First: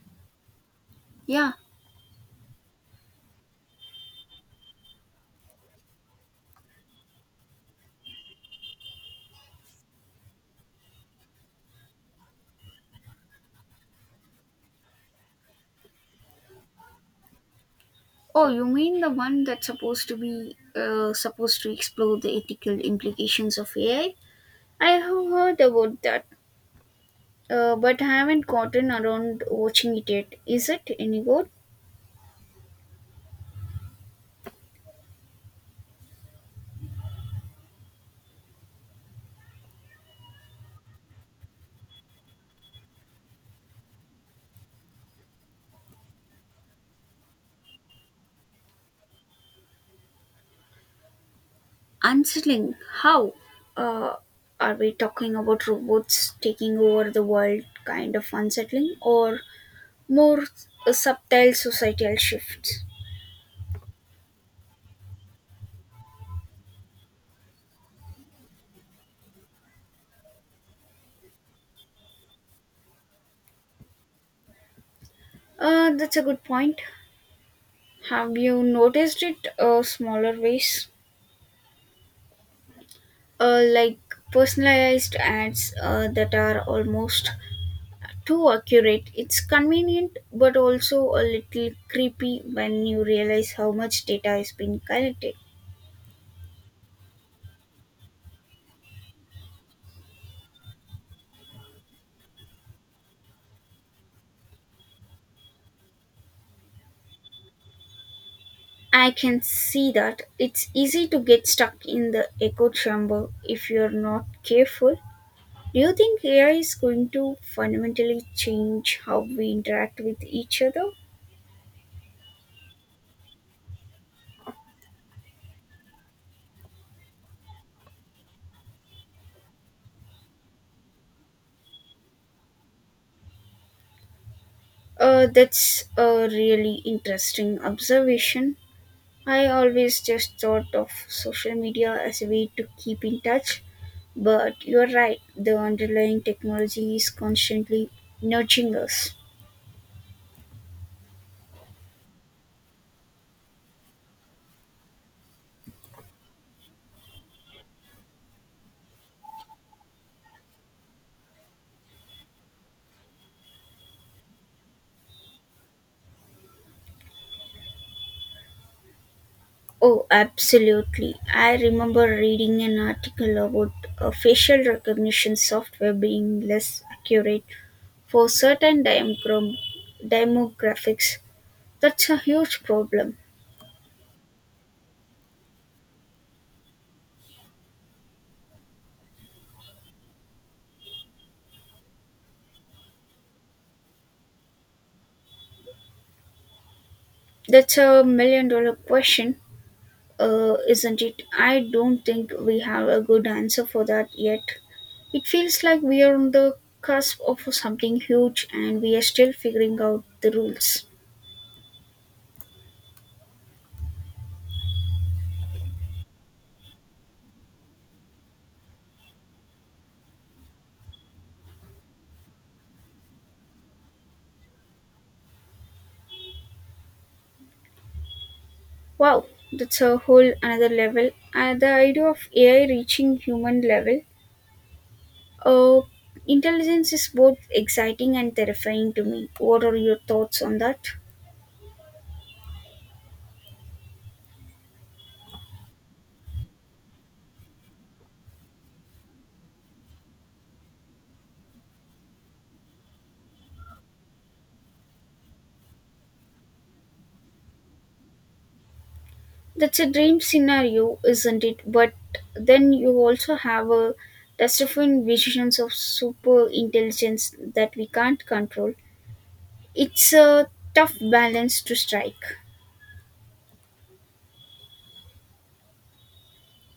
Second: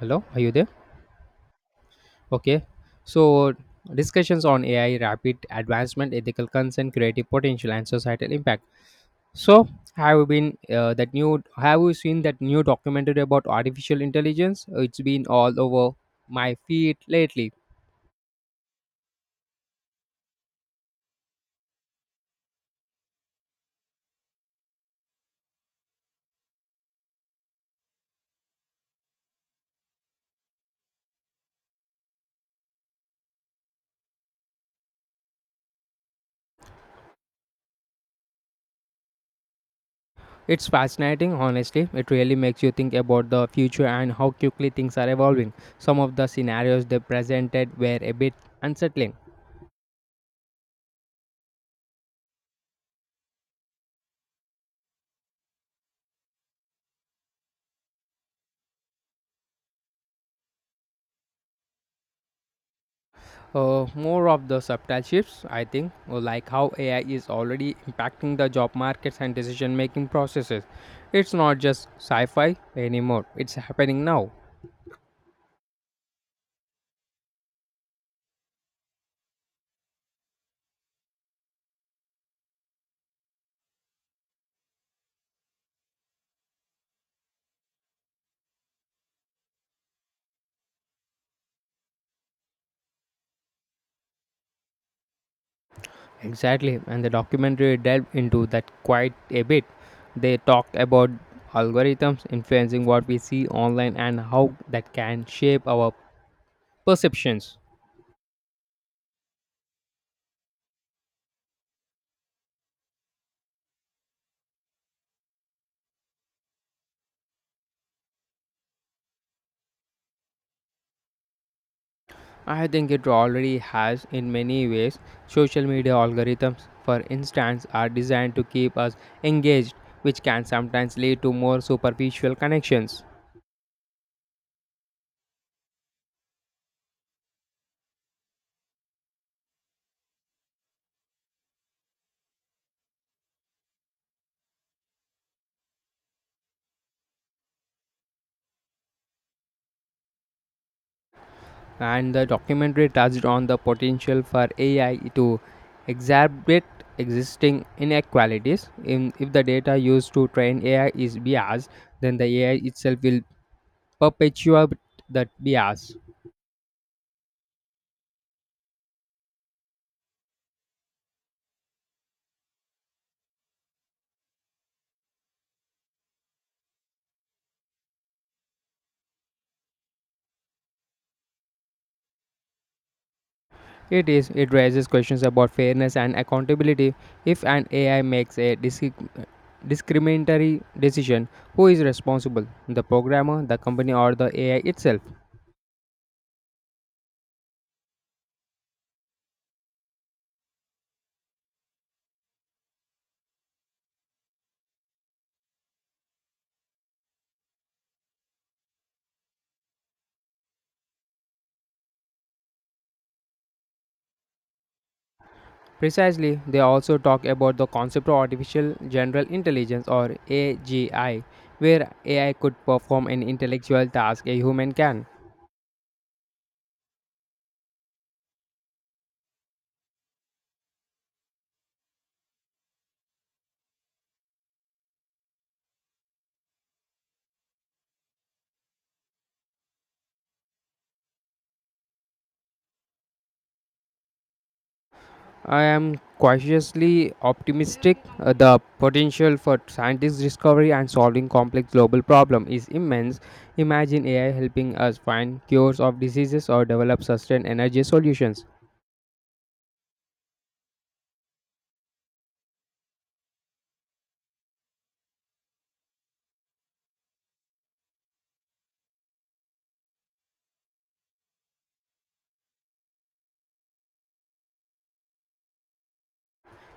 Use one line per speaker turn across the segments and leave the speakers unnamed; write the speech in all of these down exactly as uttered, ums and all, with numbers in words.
Hello, are you there?
Yeah.
Okay. So, discussions on A I, rapid advancement, ethical concern, creative potential, and societal impact. So, have you been uh, that new? Have you seen that new documentary about artificial intelligence? It's been all over my feed lately.
Oh, you mean the one that's supposed to be uh, supposed to explore the ethical implications of A I? I I have heard about that, uh, but I haven't gotten around watching it yet. Is it any good?
It's fascinating, honestly. It really makes you think about the future and how quickly things are evolving. Some of the scenarios they presented were a bit unsettling.
Unsettling. How? Uh, are we talking about robots taking over the world, kind of unsettling, or more uh, subtle societal shifts?
Uh, more of the subtle shifts, I think, or like how A I is already impacting the job markets and decision making processes. It's not just sci fi anymore, it's happening now.
Uh, that's a good point. Have you noticed it uh, smaller ways? Uh, like personalized ads uh, that are almost too accurate. It's convenient but also a little creepy when you realize how much data is being collected.
Exactly, and the documentary delved into that quite a bit. They talked about algorithms influencing what we see online and how that can shape our perceptions.
I can see that. It's easy to get stuck in the echo chamber if you're not careful. Do you think A I is going to fundamentally change how we interact with each other?
I think it already has in many ways. Social media algorithms, for instance, are designed to keep us engaged, which can sometimes lead to more superficial connections.
Uh, that's a really interesting observation. I always just thought of social media as a way to keep in touch, but you're right, the underlying technology is constantly nudging us.
And the documentary touched on the potential for A I to exacerbate existing inequalities. In, if the data used to train A I is biased, then the A I itself will perpetuate that bias.
Oh, absolutely. I remember reading an article about a facial recognition software being less accurate for certain demogra- demographics. That's a huge problem.
It is. It raises questions about fairness and accountability. If an A I makes a disc- discriminatory decision, who is responsible? The programmer, the company, or the A I itself?
That's a million dollar question, uh, isn't it? I don't think we have a good answer for that yet. It feels like we are on the cusp of something huge and we are still figuring out the rules.
Precisely, they also talk about the concept of artificial general intelligence or A G I, where A I could perform an intellectual task a human can.
Wow, that's a whole another level. And the idea of A I reaching human level, uh, intelligence is both exciting and terrifying to me. What are your thoughts on that?
I am cautiously optimistic. Uh, the potential for scientific discovery and solving complex global problems is immense. Imagine A I helping us find cures of diseases or develop sustained energy solutions.
That's a dream scenario, isn't it? But then you also have a terrifying visions of super intelligence that we can't control. It's a tough balance to strike.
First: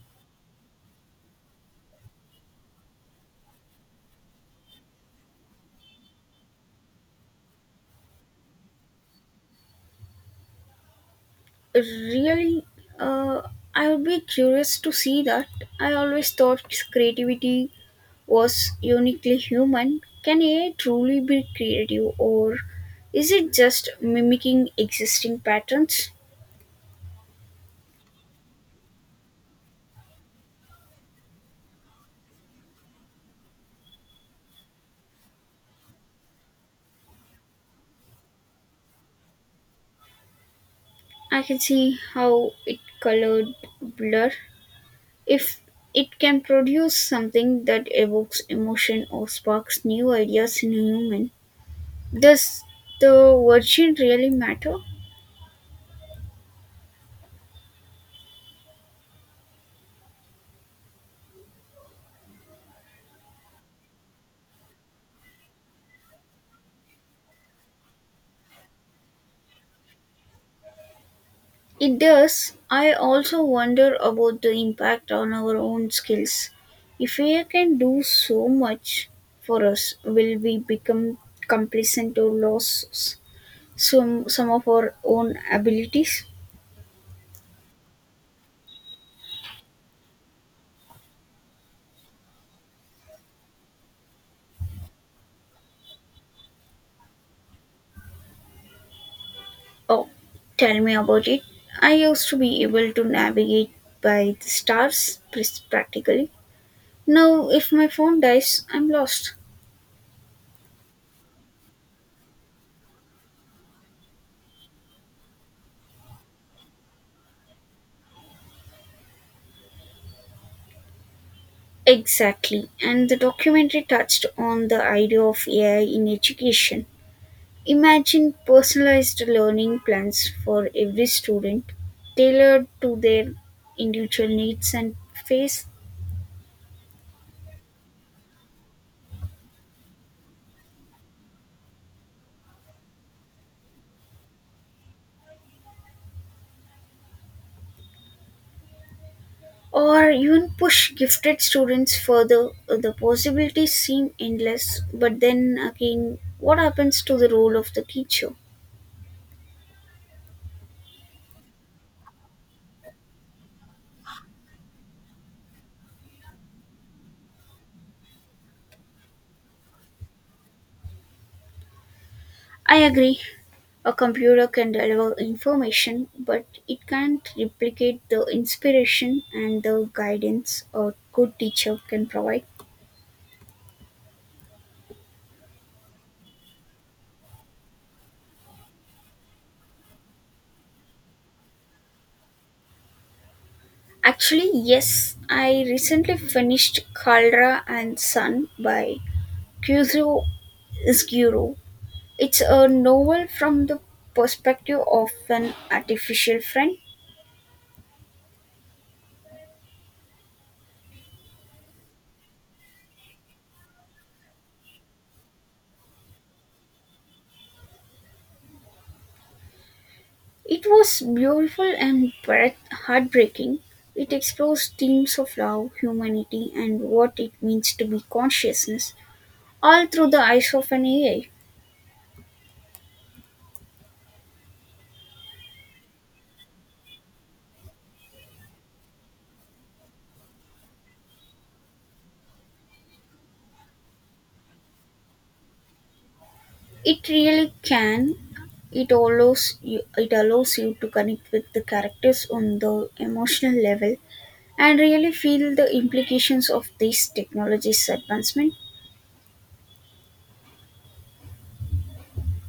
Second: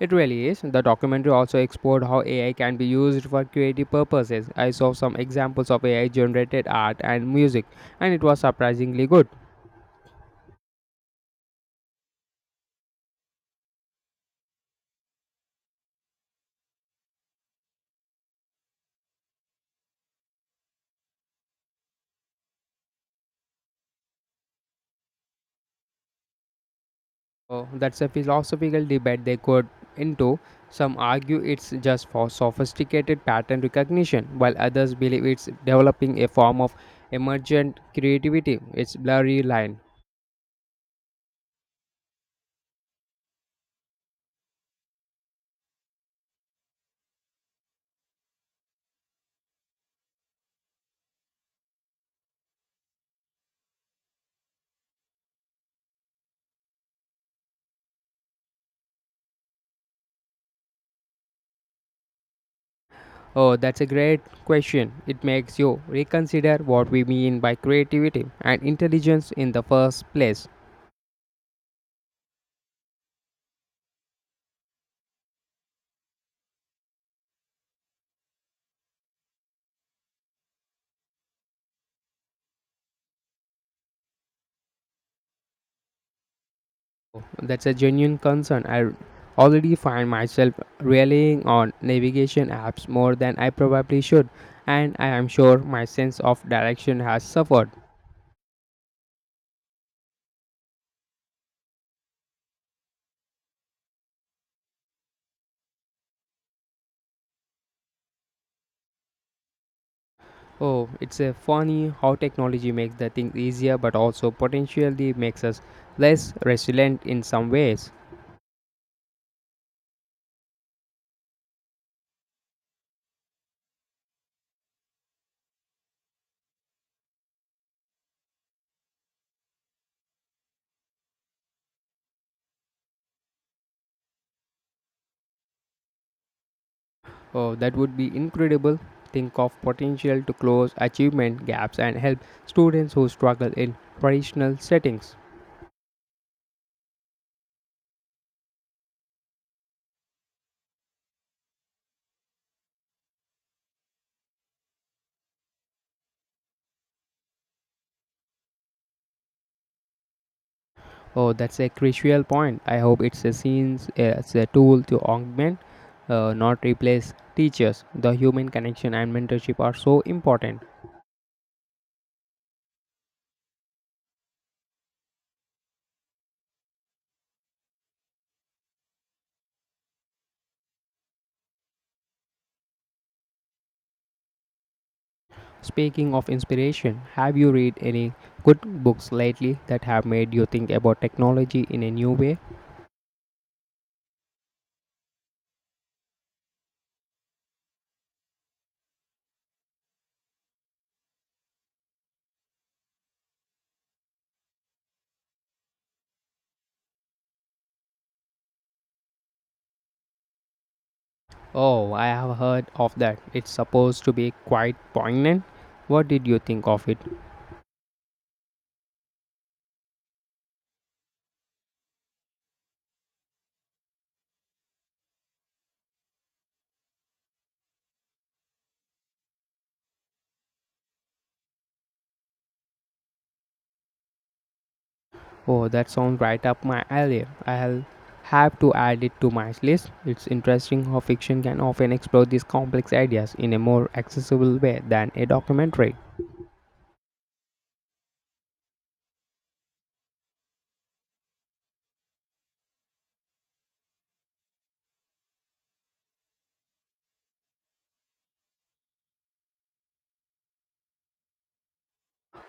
It really is. The documentary also explored how A I can be used for creative purposes. I saw some examples of A I generated art and music, and it was surprisingly good.
Really, uh, I would be curious to see that. I always thought creativity was uniquely human. Can A I truly be creative, or is it just mimicking existing patterns?
Oh, that's a philosophical debate they could into. Some argue it's just for sophisticated pattern recognition, while others believe it's developing a form of emergent creativity. It's blurry line.
I can see how it colored blur. If it can produce something that evokes emotion or sparks new ideas in a human, does the virgin really matter?
Oh, that's a great question. It makes you reconsider what we mean by creativity and intelligence in the first place.
It does. I also wonder about the impact on our own skills. If A I can do so much for us, will we become complacent or lose some, some of our own abilities?
That's a genuine concern. I already find myself relying on navigation apps more than I probably should, and I am sure my sense of direction has suffered.
Oh, tell me about it. I used to be able to navigate by the stars pres- practically. Now, if my phone dies, I'm lost.
Oh, it's a funny how technology makes the things easier but also potentially makes us less resilient in some ways.
Exactly. And the documentary touched on the idea of A I in education. Imagine personalized learning plans for every student, tailored to their individual needs and phase.
Oh, that would be incredible. Think of potential to close achievement gaps and help students who struggle in traditional settings.
Or even push gifted students further. Uh, The possibilities seem endless, but then again, what happens to the role of the teacher?
Oh, that's a crucial point. I hope it's a scenes as a tool to augment, uh, not replace teachers. The human connection and mentorship are so important.
I agree, a computer can deliver information, but it can't replicate the inspiration and the guidance a good teacher can provide.
Speaking of inspiration, have you read any good books lately that have made you think about technology in a new way?
Actually, yes, I recently finished Caldera and Son* by Kyuzo Isguro. It's a novel from the perspective of an artificial friend.
Oh, I have heard of that. It's supposed to be quite poignant. What did you think of it?
It was beautiful and breath- heartbreaking. It explores themes of love, humanity, and what it means to be consciousness, all through the eyes of an A I.
Oh, that sounds right up my alley. I'll have to add it to my list. It's interesting how fiction can often explore these complex ideas in a more accessible way than a documentary.
It really can. It allows you, it allows you to connect with the characters on the emotional level and really feel the implications of this technology's advancement.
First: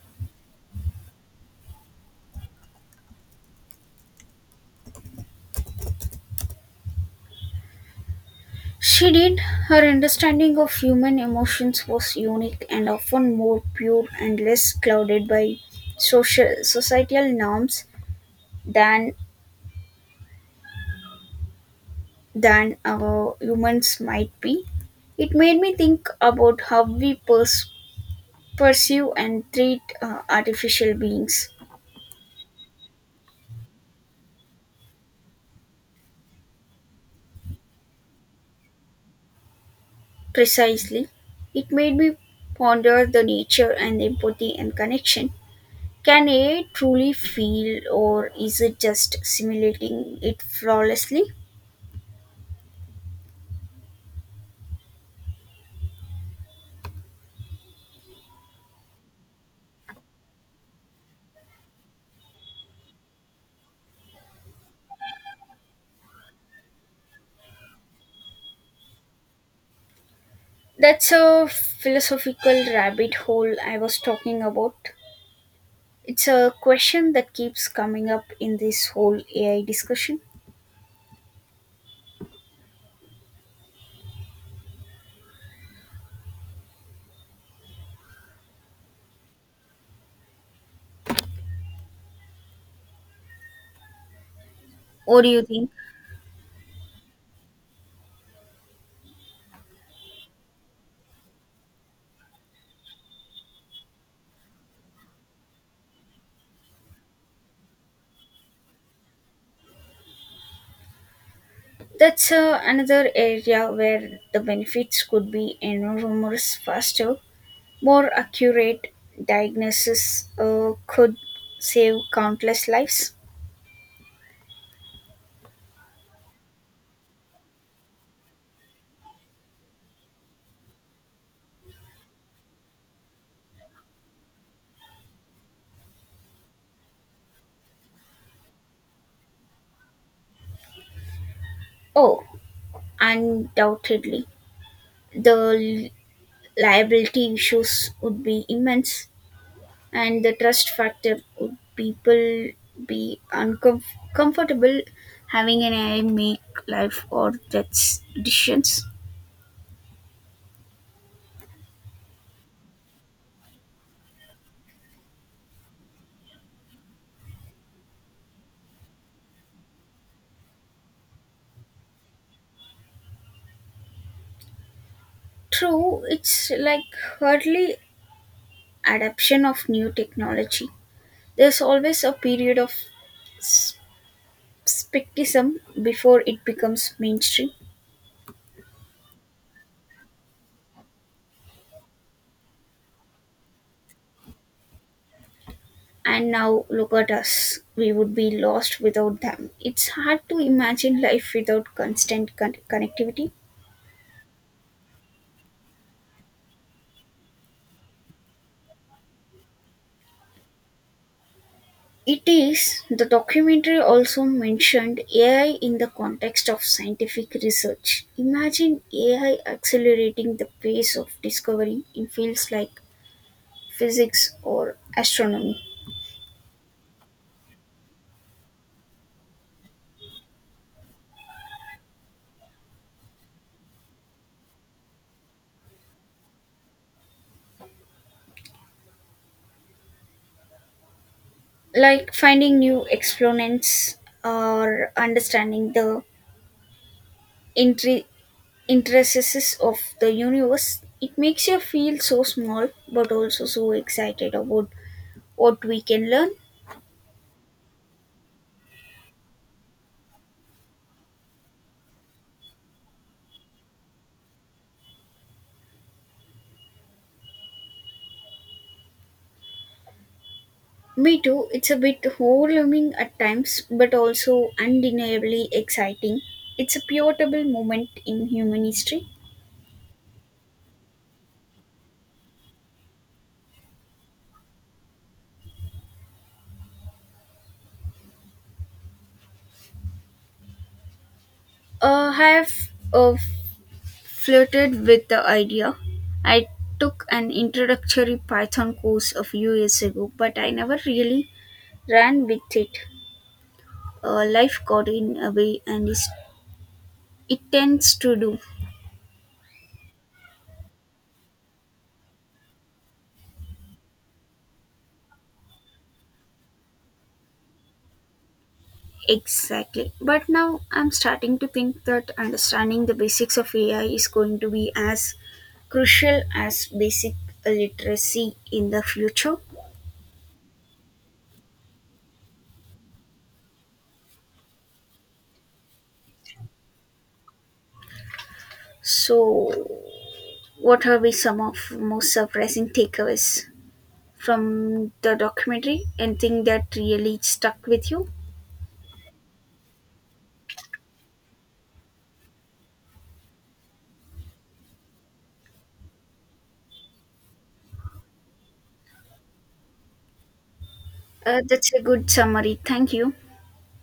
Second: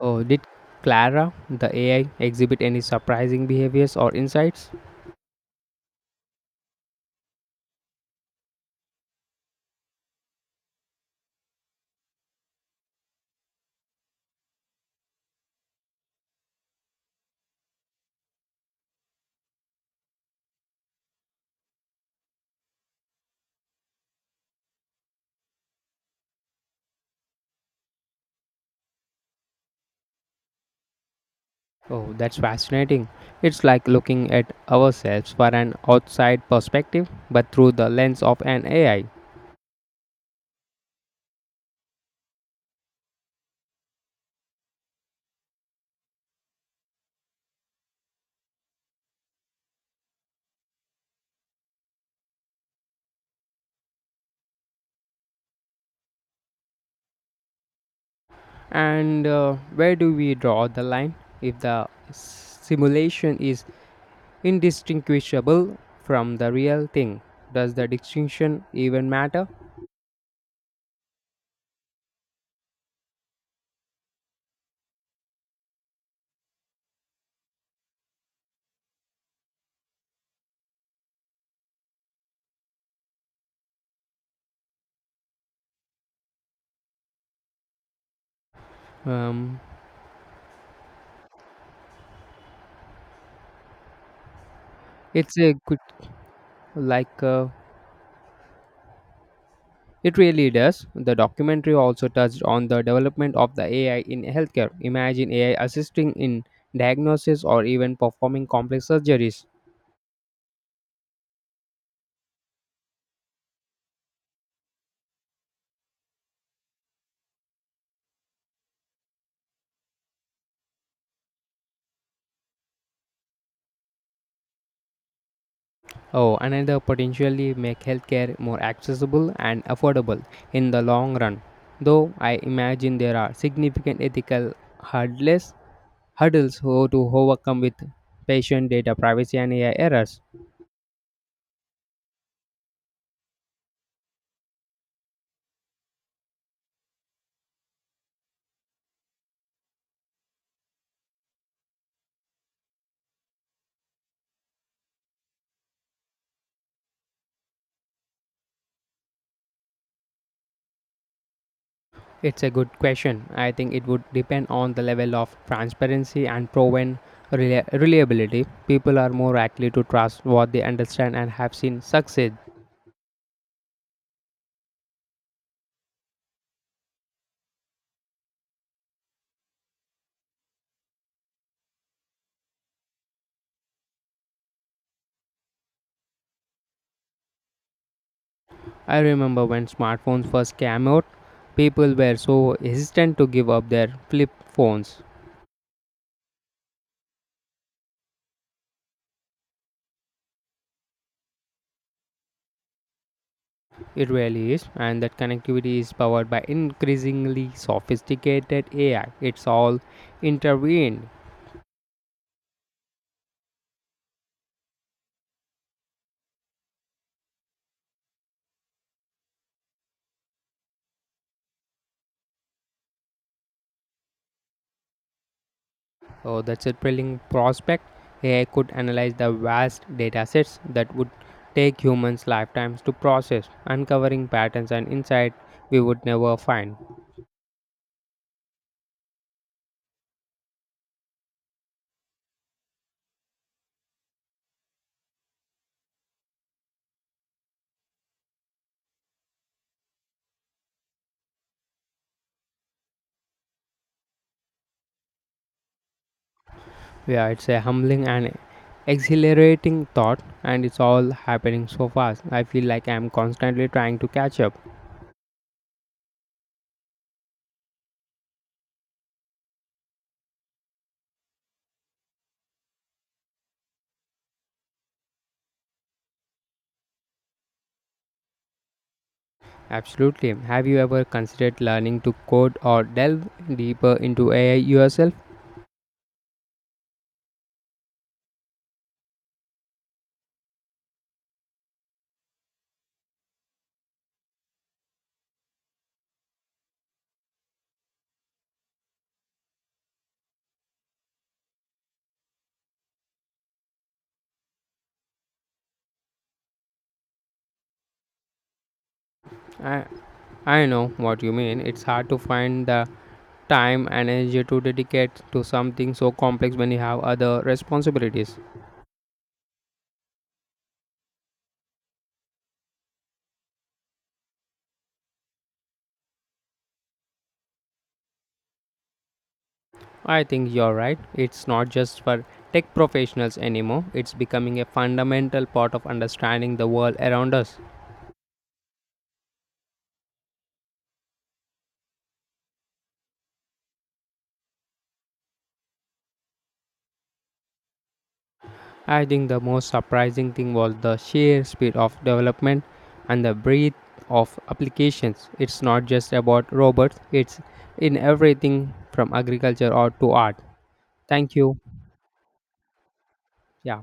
Oh, did Clara, the A I, exhibit any surprising behaviors or insights?
She did. Her understanding of human emotions was unique and often more pure and less clouded by social societal norms than than uh, humans might be. It made me think about how we pers- pursue and treat uh, artificial beings.
Oh, that's fascinating. It's like looking at ourselves for an outside perspective, but through the lens of an A I.
Precisely, it made me ponder the nature and empathy and connection. Can A I truly feel, or is it just simulating it flawlessly?
And uh, where do we draw the line? If the simulation is indistinguishable from the real thing. Does the distinction even matter?
That's a philosophical rabbit hole I was talking about. It's a question that keeps coming up in this whole A I discussion.
Um,
What do
it's
you
a
think?
good, like, uh, it really does. The documentary also touched on the development of the A I in healthcare. Imagine A I assisting in diagnosis or even performing complex surgeries.
That's uh, another area where the benefits could be enormous. Faster, more accurate diagnosis uh, could save countless lives.
Oh, another potentially make healthcare more accessible and affordable in the long run. Though I imagine there are significant ethical hurdles hurdles ho- to overcome with patient data privacy and A I errors?
Oh, undoubtedly. The liability issues would be immense, and the trust factor. Would people be uncomfortable having an A I make life or death decisions?
It's a good question. I think it would depend on the level of transparency and proven rela- reliability. People are more likely to trust what they understand and have seen succeed.
True, it's like hardly adoption of new technology. There's always a period of s- skepticism before it becomes mainstream.
I remember when smartphones first came out, people were so hesitant to give up their flip phones.
And now look at us, we would be lost without them. It's hard to imagine life without constant con- connectivity.
It really is, and that connectivity is powered by increasingly sophisticated A I. It's all intervened.
It is. The documentary also mentioned A I in the context of scientific research. Imagine A I accelerating the pace of discovery in fields like physics or astronomy,
Oh, that's a thrilling prospect. A I could analyze the vast datasets that would take humans lifetimes to process, uncovering patterns and insight we would never find.
like finding new exponents or understanding the intri- intricacies of the universe. It makes you feel so small but also so excited about what we can learn.
Yeah, it's a humbling and exhilarating thought, and it's all happening so fast. I feel like I'm constantly trying to catch up.
Me too. It's a bit overwhelming at times, but also undeniably exciting. It's a pivotal moment in human history.
Absolutely. Have you ever considered learning to code or delve deeper into A I yourself?
Uh, I have uh, flirted with the idea. I took an introductory Python course a few years ago, but I never really ran with it. Uh, life got in a way, and is- it tends to do.
I, I know what you mean. It's hard to find the time and energy to dedicate to something so complex when you have other responsibilities.
Exactly. But now I'm starting to think that understanding the basics of A I is going to be as crucial as basic literacy in the future.
I think you're right. It's not just for tech professionals anymore, it's becoming a fundamental part of understanding the world around us.
So, what are we some of most surprising takeaways from the documentary? Anything that really stuck with you?
I think the most surprising thing was the sheer speed of development and the breadth of applications. It's not just about robots, it's in everything from agriculture or to art. Thank
Uh,
you.
that's a good summary. Thank you.
Yeah.